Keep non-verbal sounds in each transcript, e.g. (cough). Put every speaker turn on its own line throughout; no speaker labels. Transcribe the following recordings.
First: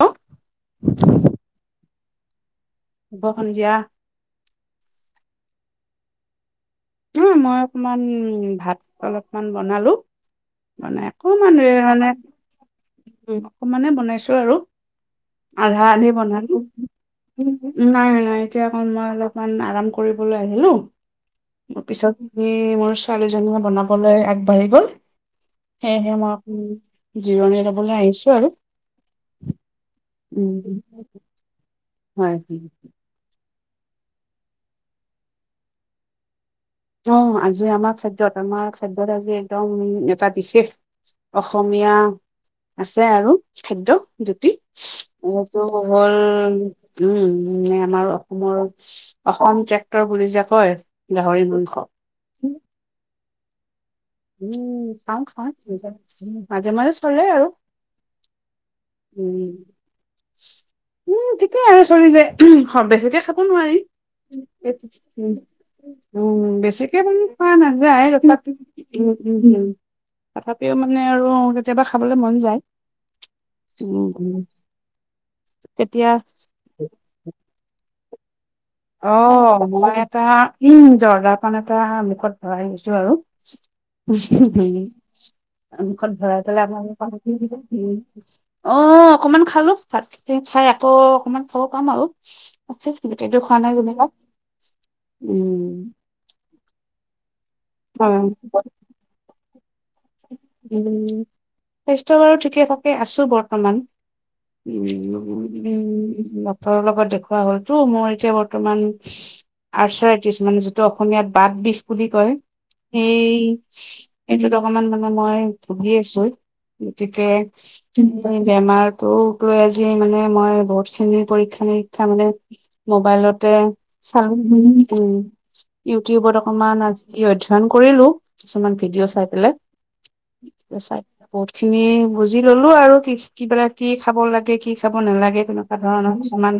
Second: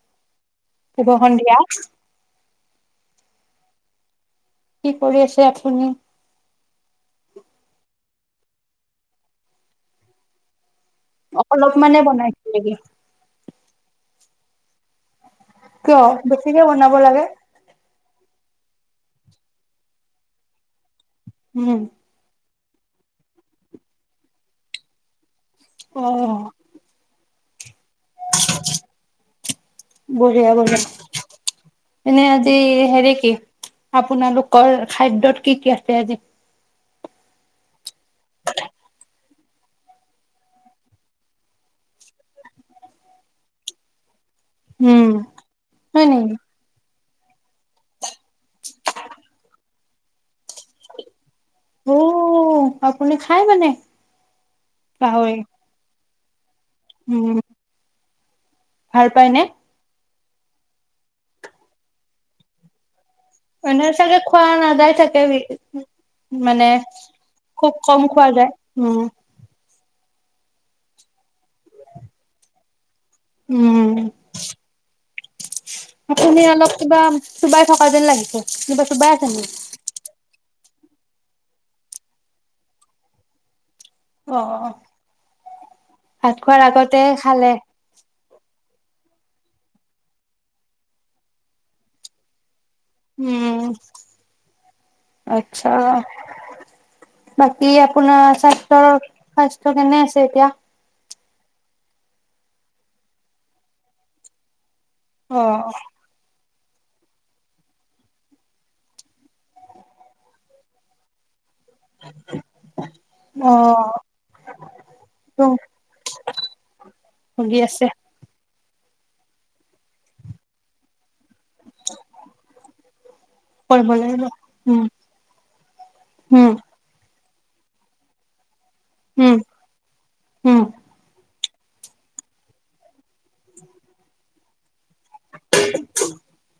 Hello.
শুভ সন্ধিয়া।
বখন দিয়া
কি কৰি আছে আখনি
উম মই অকমান ভাত অলপমান বনালো বনাই অকমানে
অলপ
মানে
বনাইছো নেকি?
অকমানে বনাইছো আৰু আধা
কিয়
আধি বনালো
বেছিকে বনাব লাগে।
নাই নাই তেতিয়া অকণ মই অলপমান আৰাম কৰিবলৈ আহিলো
উম
পিছত তুমি মোৰ ছোৱালীজনীয়ে বনাবলৈ আগবাঢ়ি গ'ল সে
অ
হে ম জিৱেৰে লৈ আহিছো আৰু
বঢ়িয়া বঢ়িয়া
উম
এনে
হয়
আজি হে দেকে আপোনালোকৰ খাদ্যয়ত কি কি আছে আজি
অ আজি আমাৰ খাদ্য়ত আমাৰ খাদ্যয়ত আজি একদম এটা বিশেষ অসমীয়া আছে আৰু খাদ্্য দুতি
উম। হয় নেকি
আৰুৰ উম মানে আমাৰ অসমৰ অসম ট্ৰেক্টৰ বুলি যে কয় গাহৰি গ
অ আপুনি খাই মানে
উম পাঁচ
গাহৰি
পাঁচজ উম মাজে মাজে চলে
উম
আৰু
ভাল পাই ন
উম উম ঠিকেই আৰু চলি যে বেছিকে খাব নোৱাৰি
এনে চাগে খোৱা নাযায় চাগে
উ
মানে
বেছিকে মানে খোৱা
খুব কম
নাযায় উ
খোৱা যায়। উম
তথাপিও মানে আৰু কেতিয়াবা খাবলৈ মন যায়
উম
তেতিয়া
আপুনি অলপ কিবা চোবাই থকা যেন লাগে
অ মই এটা ইম জৰ্দাৰ পান এটা মুখত ধৰাই আহছো আৰু
অ অ
মুখত
ভাত
ভৰাই
খোৱাৰ
পেলাই আমাৰ
আগতে খালে
দ অ অকমান খালো ভাত খিনি খাই আকৌ অকমান চাব পাম আৰু আছে স খানা
উম
ঘুমিলা উম
আচ্ছা বাকী
হয়।
আপোনাৰ স্বাস্থ্যৰ স্বাস্থ্য কেনে আছে এতিয়া
উম স্বাস্থ্য বাৰু ঠিকে থাকে আছোঁ বৰ্তমান উম উ (unintelligible) লগত দেখুওৱা হ'লটো মোৰ এতিয়া বৰ্তমান আৰ্চাৰটিছ মানে যিটো অসমীয়াত পাত বিস্ বুলি কয় সেই
অ
এইটোত অকমান মানে মই
টো
ভুগি আছো গতিকে
ভুগি আছে
বে বেমাৰতো লৈ আজি মানে মই বহুত খিনি পৰীক্ষা শিক্ষা মানে মোবাইলতে
কৰিব লাগিব
চালো উম ইউটিউবত
উম
অকমান আজ ই অধ্যয়ন কৰিলো কিছুমান ভিডিঅ' চাই
উম
পেলাই
উম
চাই বহুত খিনি বুজি ললো আৰু কি কিবা কি খাব লাগে কি চাব নালাগে তেনেকুৱা ধৰণৰান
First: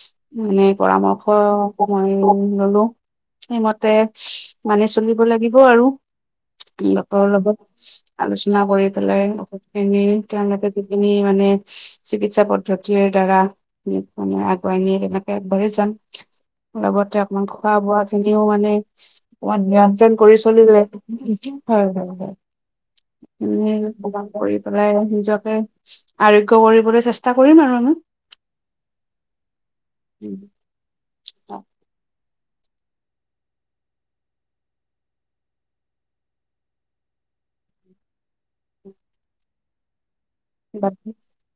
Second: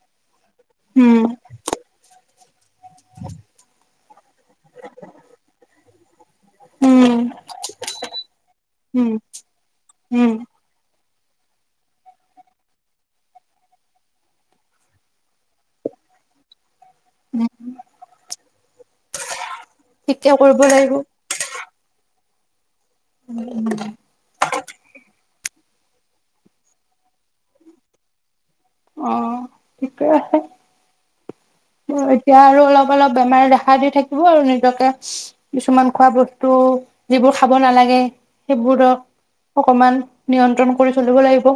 (inaudible) মানে
উম
পৰামৰ্শ (unintelligible) ললো সেইমতে মানে চলিব লাগিব আৰু
উম
লগৰ লগত আলোচনা কৰি
উম
পেলাই অশোস
উম
তেওঁকে যি (unintelligible) খিনি মানে চিকিৎসা পদ্ধতিৰ দ্বাৰা মানে আগুৱাই নিয়ে তেনেকে আগবাঢ়ি যাম লগতে অকমান
উম,
খোৱা বোৱা খিনিও মানে অমান নিয়ন্ত্ৰণ
ঠিকে
কৰি
কৰিব
চলিলে
লাগিব
হয় হয় হয় এ কৰি পেলাই নিজকে আৰোগ্য কৰিবলৈ চেষ্টা কৰিম আৰু আমি
অ ঠিকে আছে (unintelligible) এতিয়া আৰু অলপ অলপ বেমাৰ দেখা দি থাকিব আৰু নিজকে কিছুমান খোৱা বস্তু যিবোৰ খাব নালাগে সেইবোৰক অকমান নিয়ন্ত্ৰণ কৰি
বাকী
চলিব লাগিব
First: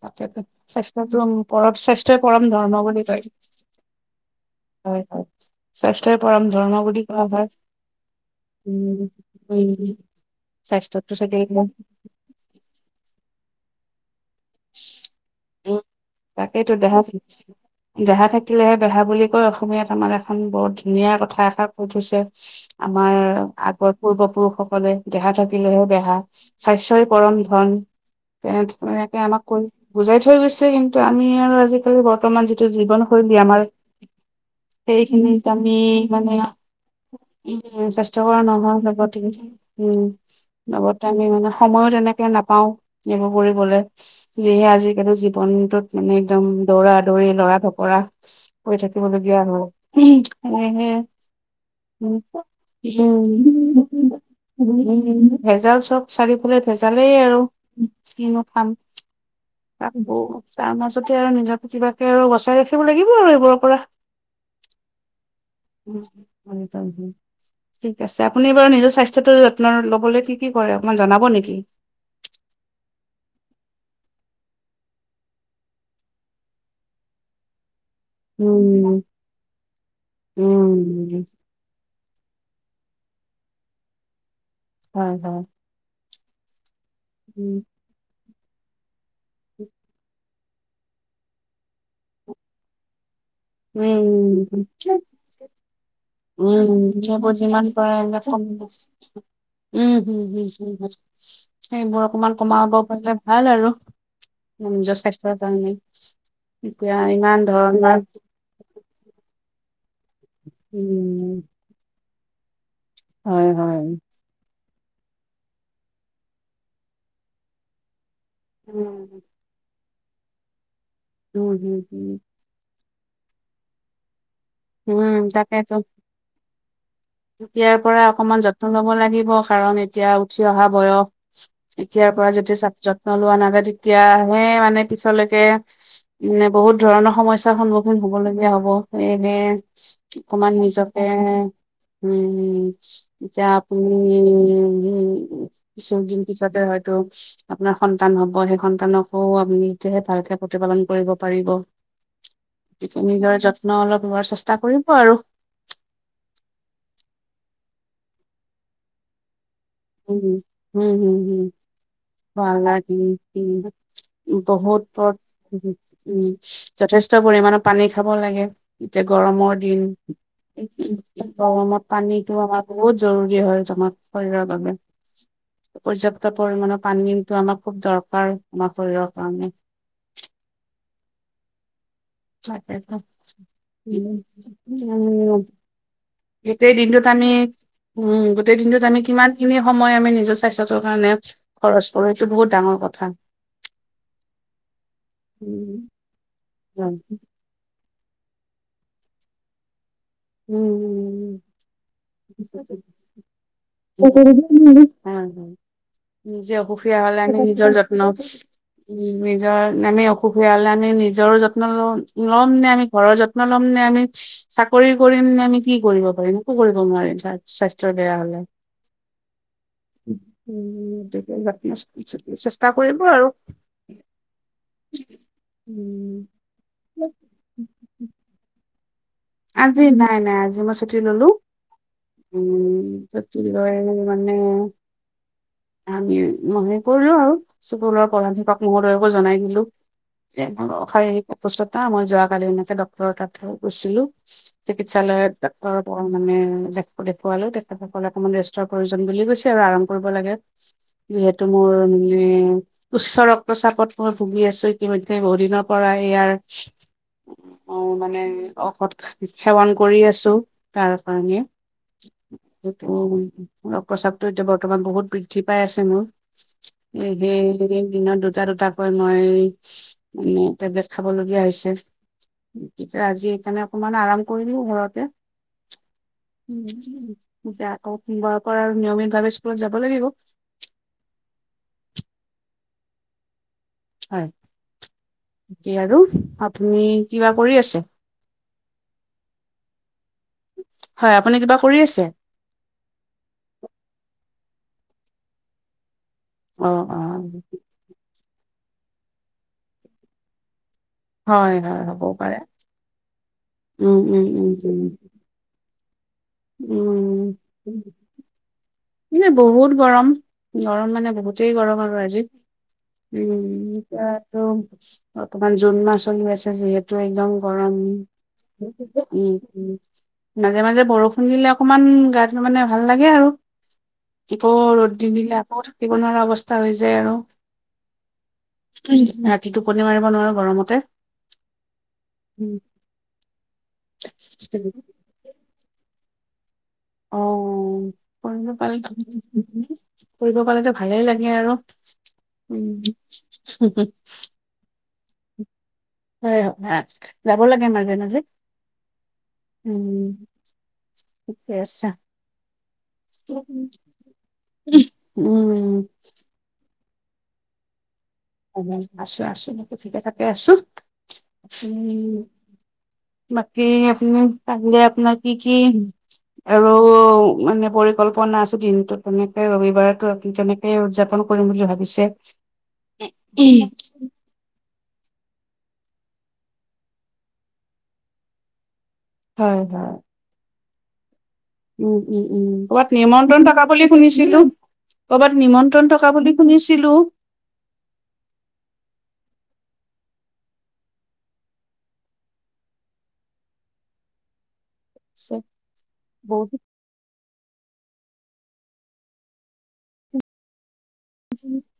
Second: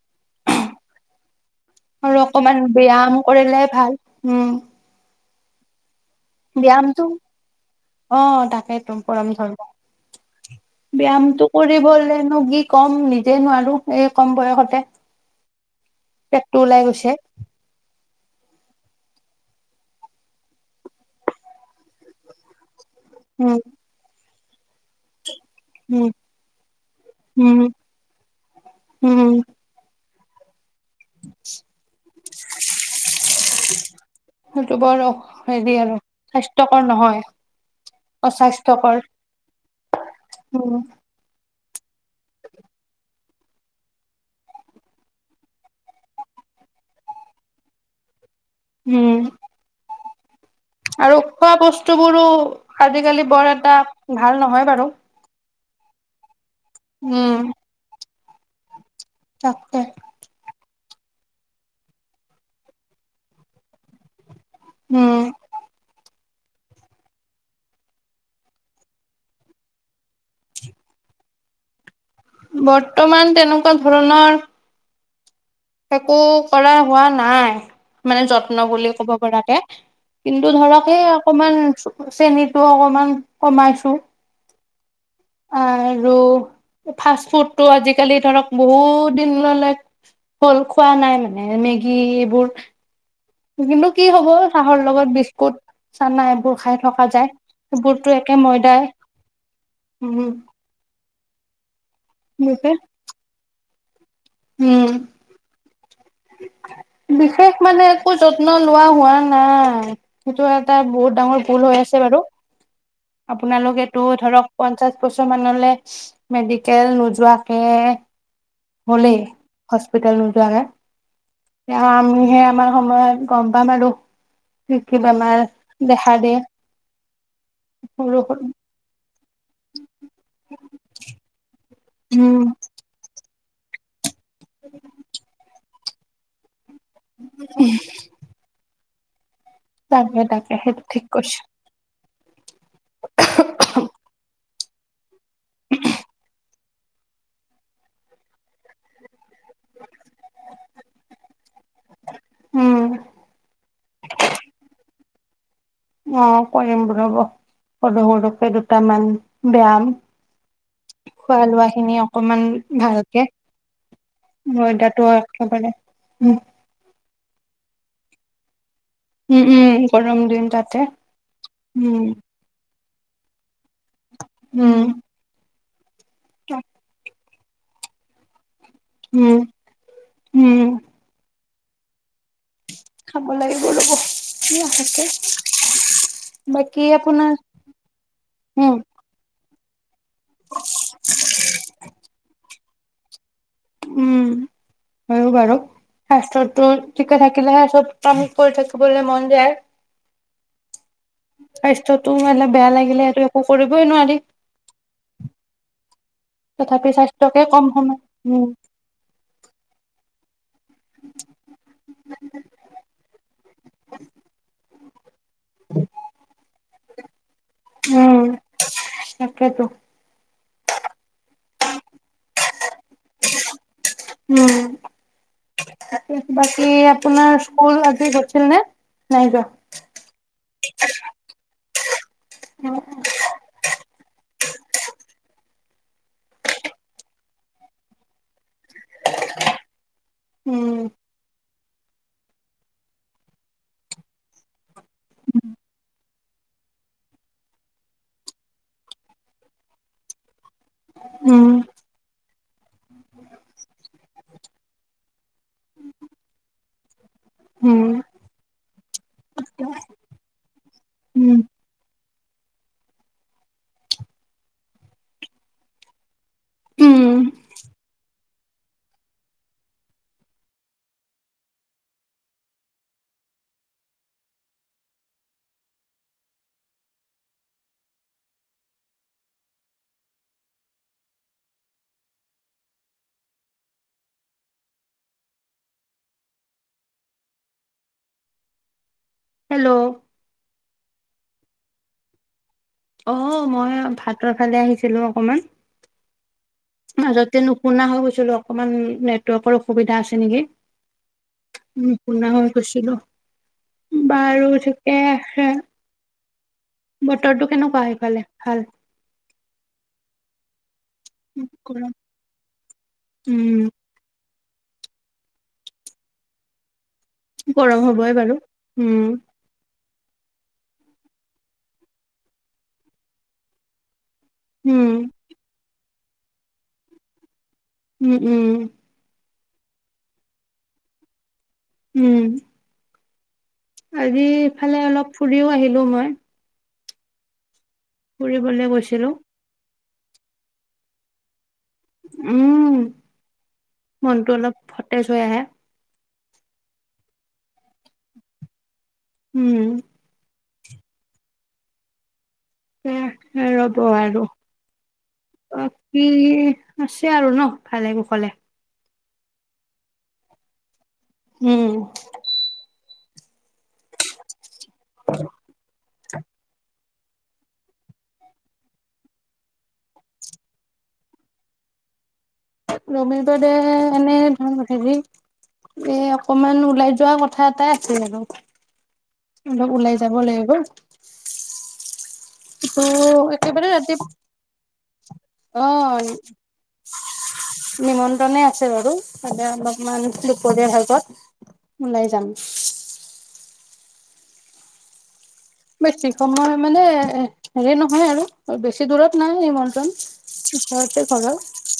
তাকে তো স্বাস্থ্য টো উম
আৰু অকমান বেয়াম কৰিলে ভাল উম
(inaudible) স্বাস্থ্যই পৰম ধৰ্ম বুলি
ব্যায়ামটো
কোৱা হয়
অ তাকেইতো
স্বাস্থ্যত
কামটো কৰিবলেনো কি ক'ম নিজে নোৱাৰো এই কম বয়সতে পেটটো
তাকেইো
ওলাই
দেহা চ
গৈছে
দেহা থাকিলেহে বহা বুলি কৈ অসমীয়াত আমাৰ এখন বৰ ধুনীয়া কথা এষাৰ কৈ থৈছে আমাৰ
উম
আগৰ পূৰ্বপুৰুষ সকলোৱে দেখা থাকে লহে
উম
বেহা স্বাস্থ্য়ই পৰম
উম
ধন এ এনেকে
উম
আমাক কৰি বুজাই থৈ গৈছে কিন্তু আমি আৰু আজিকালি বৰ্তমান যিটো জীৱনশৈলী আমাৰ
সেইটো বৰ
সেইখিনিত আমি
হেৰি আৰু
মানে
স্বাস্থ্যকৰ নহয়
উ স্বাস্থ্য়কৰ নহোৱাৰ
অস্বাস্থ্যকৰ
লগতে উম
উম
লগতে আমি মানে সময়ো তেনেকে নাপাও এইবোৰ কৰিবলে যিেহে আজিকালু জীৱনটোত যেনে একদম দৌৰা দৌৰি লৰা কৰা ই থতি
উম
মলো জ্ঞান হ উম
আৰু খোৱা বস্তুবোৰো
উম
আজিকালি বৰ এটা ভাল নহয়
উম,
বাৰু
ভেজাল চব চাৰিফালে ভেজালেই আৰু
উম
কিং অ খাম
তাকে
চাম তে আৰু নিজৰ কিবাকে আৰু বচাই ৰাখিব লাগিব আৰু এইবোৰৰ পৰা
উম
উম ঠিক আছে আপুনি বাৰু নিজৰ স্বাস্থ্্যটো যত্ন লবলৈ কি কি কৰে অকমান জনাব নেকি
বৰ্তমান তেনেকুৱা ধৰণৰ একো কৰা হোৱা নাই মানে যত্ন বুলি
উম
ক'ব পৰাকে কিন্তু ধৰক সেই
উম
অকমান চেনীতটো অকমান কমাইছো
হয় হয়
ৰ ফাষ্ট
উম
ফুডতটো আজিকালি ধৰক বহুত বিন্ন লাইক হল খোৱা নাই মানে মেগী এইবোৰ কিন্তু কি হব চাহৰ লগত বিস্কুট চ
উম সেইবোৰ যিমান পাৰে
একে
উম
ময়দাই
হম হ
উম
হ উ সেইবোৰ অকমান কমাব
বিশেষ
পাৰিলে ভাল আৰু নম
উম
য চেষ্ট কাৰণে এতিয়া ইমান
বিশেষ মানে
ধৰণৰ
একো যত্ন লোৱা হোৱা না অ সেইটো এটা বহুত ডাঙৰ
উম
ভুল হৈ আছে বাৰু
হয় হয়
আপোনালোকেতটো ধৰক পঞ্চাশ বছৰ মানলৈ মেডিকেল নোযোৱাকে বলে
উম
সঁচা হস্পিটেল নোজোৱাকে?
উম, হম
এয়া
হম
আমিহে আমাৰ সময়ত গম পাম আৰু। কি, কি
উম
বেমাৰ
তাকেতো
দেখা দিয়ে।
এতিয়াৰ পৰা
সৰু
অকণমান
সৰু
যত্ন ল'ব লাগ লাগিব কাৰণ এতিয়া উঠি অহা বয়স। এতিয়াৰ পৰা
উম
যদি যত্ন লোৱা নাযায়। তেতিয়া এ, মানে পিছলৈকে মানে বহুত ধৰণৰ সমস্যাৰ সন্মুখীন হবলগীয়া হ'ব। এনে
তাকে তাকে
অকমান
সেইটো ঠিক
নিজকে
কৈছে
উম, এতিয়াআপুনি- উম, হুম। কিছু দিনপিছতে হয়। আপোনাৰ সন্তান হব। সেই সন্তানকো আপুনি নিতিয়াহে ভালকে প্ৰতিপালন কৰিব পাৰিব।
উম
তেতিয়া নিদৰে যত্ন ন, অলপ লোৱাৰ চেষ্টা কৰিব আৰু
অ, কৰিম ৰ ৰব। সৰু, সৰুকে দুটামান ব্যায়াম
মম, হ,
খোৱা লোৱা খিনি অকমান
বা
ভালকে
উ, বহুত
ময়দাটো একেবাৰে
উ
উম
যথেষ্ট পৰিমণৰ পানী খাব লাগে। এতিয়া
উম
গৰমৰ দিন।
উম গৰম দিন তাতে
গৰমত
উম
পানীটো আমাৰ বহুত জৰুৰী হয়। শৰীৰ বাবে।
উম।
পৰ্যাপ্ত পৰিমাণৰ পানী ইটো আমাক খুব দৰকাৰ। আমৰ শৰীৰৰ
উম
কাৰণে
উম
তাক
খাব লাগিব ৰ'ব
উ
লাহেকে বাকী
গোটেই-দিনটোত আমি
আপোনাৰ
উম গোটেই
উম
দিনটোত আমি কিমানখিনি সময় আমি নিজৰ স্বাস্থ্যটোৰ কাৰণে খৰচ কৰি এইটো বহুত ডাঙৰ কথা
উম হয়ো বাৰু
উম
স্বাস্থত ত
উম
চঠিকে থাকিলে চব কাম কৰি থাকেিবলে মন যায়
উম
স্বাস্থ্যটো মানে বেয়া লাগিলে সেইটো একো কৰিবই নোৱাৰি
উম নিজে
তথাপি
অসুখীয়া হলে আমি
স্বাস্থ্যকে কম
নিজৰ
সময়
যত্ন
উম
উ নিজৰ আমি অ পুলে আমি নিজৰ যত্ন ল ল'ম ন আমি ঘৰৰ যত্ন ল'ম নে আমি কৰিম নে আমি কি কৰিব পাৰিম একো কৰিব নোৱাৰিম স্বাস্থ্যৰ বেয়া
উম
হলে উম যত্ন চেষ্টা কৰিব আৰু
উমি
উম
বাকী আপোনাৰ স্কুল আজি হছিল নে নাই যোৱা
আজি নাই নাই আজি মই ছুটি ললো উম তয় মানে আমি মনে কৰিলো আৰু চুবৰ পলাধিকক মদয়কো জনাই দিলো
উম
পাছত অ মই যোৱ কালি এে ড্টৰৰ তাত গৈছিলো চিকিৎসালয়ত ড্তৰৰ মানে দেখ দেখুৱালো তেখেতসকলে অকমান ৰেষ্টৰ প্ৰয়োজন বুলি গৈছে আৰু আৰাম কৰিব লাগে যিহেতু
উম
মোৰ মানে উচ্চ ৰক্তচাপত মই ভুগি আছো ইতিমধ্য়ে বহু দিনৰ পৰা ইয়াৰ
উম
মানে ঔষৎ সেৱন কৰি আছো তাৰ
উম
কাৰণে সেই ৰ প্ৰস্ৰাপতটো এতিয়া বৰ্তমান বহুত বৃদ্ধি পাই আছে নো এ
উম
হে দি দুটা দুটাকৈ মই মানে টেবলেট খাবলগীয়া হৈছে গ আজি সেইকাৰণে আৰাম কৰি দি ঘৰতেতি আকৌব আৰু নিয়মিতভাৱে স্কুলত যাব লাগিব হয় সে আৰু আপুনি কিবা কৰি আছে
হেল্ল'
হয় আপুনি কিবা কৰি আছে
অ মই ভাতৰ ফালে আহিছিলো অকমান
অ অ
মাজতে নুশুনা হৈ গৈছিলৌ অ অকমান নেটৱৰ্কৰ অসুবিধা আছে নেকি
হয় হয়
উ
হ'বও
শুনা
পাৰে।
হৈ গৈছিলো
উম উম
বাৰু ঠিক আছে বতৰটো কেনেকুৱা সেইফালে ভাল
উ এ বহুত গৰম গৰম মানে বহুতেই গৰম আৰু আজি উম ত বৰ্তমান জুন মাহ চলি আছে যিহেতু টো একদম গৰম
হ'বই বাৰু উম
উ উ মাজে মাজে বৰষুণ শুনিলে অকমান গাটো মানে ভাল লাগে আৰু কি কউ
উম
ৰ'দ দি নিলে আ থাকিব নোৱাৰা অৱস্থা হৈ যায় আৰু
উম উম
কি তি টোপনি মাৰিব নোৱাৰো গৰমতে
উম আজি ইফালে অলপ ফুৰিও আহি হেল্ল' মই
অ অ পঢ়িব
ফুৰিবলৈ
পালে।
গৈছিলো
ফুৰি পালেতো ভালেই লাগে আৰু
উম মনটো অলপ ভ তাৰপিছত সেয়া।
হয় হয় আ যাব লাগে মাজে মাজে উম আছা
কে ৰব আৰু
উম
বাকী আছে আৰু ন ভালে কো
উ আছো আছো আ ঠিকে থাকে আছো উম বাকী আপুনি কাললে আপোনাৰ কি কি আৰু মানে পৰিকল্পনা আছে দিনটো তেনেকে ৰবিবাৰো কেনেকে উদযাপন কৰিম বুলি ভাবিছে
ৰমিব দে এনে ভাল। হেৰি এই অকমান ওলাই যোৱা কথা এটাই আছিল আৰু
হয়
অলপ ওলাই
হয়
যাব লাগিব
উম উম উম
ত'
কৰবাত নিমন্ত্ৰণ থকা
একেবাৰে
বুলি
ৰাতি
শুনিছিলো কৰবাত
অ
নিমন্ত্ৰণ থকা বুলি শুনিছিলো
মানুহ (unintelligible) ওলাই যাম বেছি সম
বহুত
মানে হে নহয় আৰু বেছি দূৰত নাই এই নিমন্ত্ৰন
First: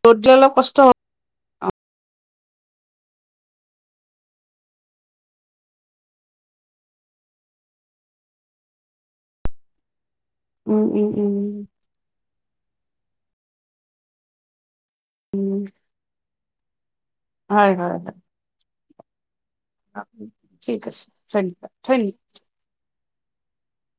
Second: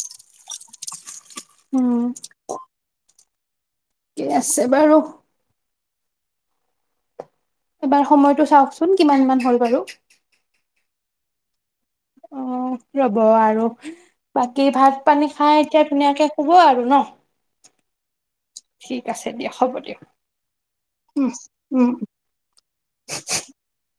ৰ'দ দিয়াই অলপ কষ্ট হ
উম। কে আছে বাৰু। এবাৰ সময়টো চাওকচোন কিমান মান হ'ল বাৰু।
উম, উম, উম।
অ', ৰ'ব আৰু বাকী ভাত পানী
উম
খাই এতিয়া ধুনীয়াকে শুব আৰু ব, ন?
হয়, হয়, হয়।
ঠিক আছে। দিয়ক হ'ব দিয়ক
অ', ঠিক আছে,
উম
ধন্যবাদ,
উম
ধন্যবাদ।
(inaudible)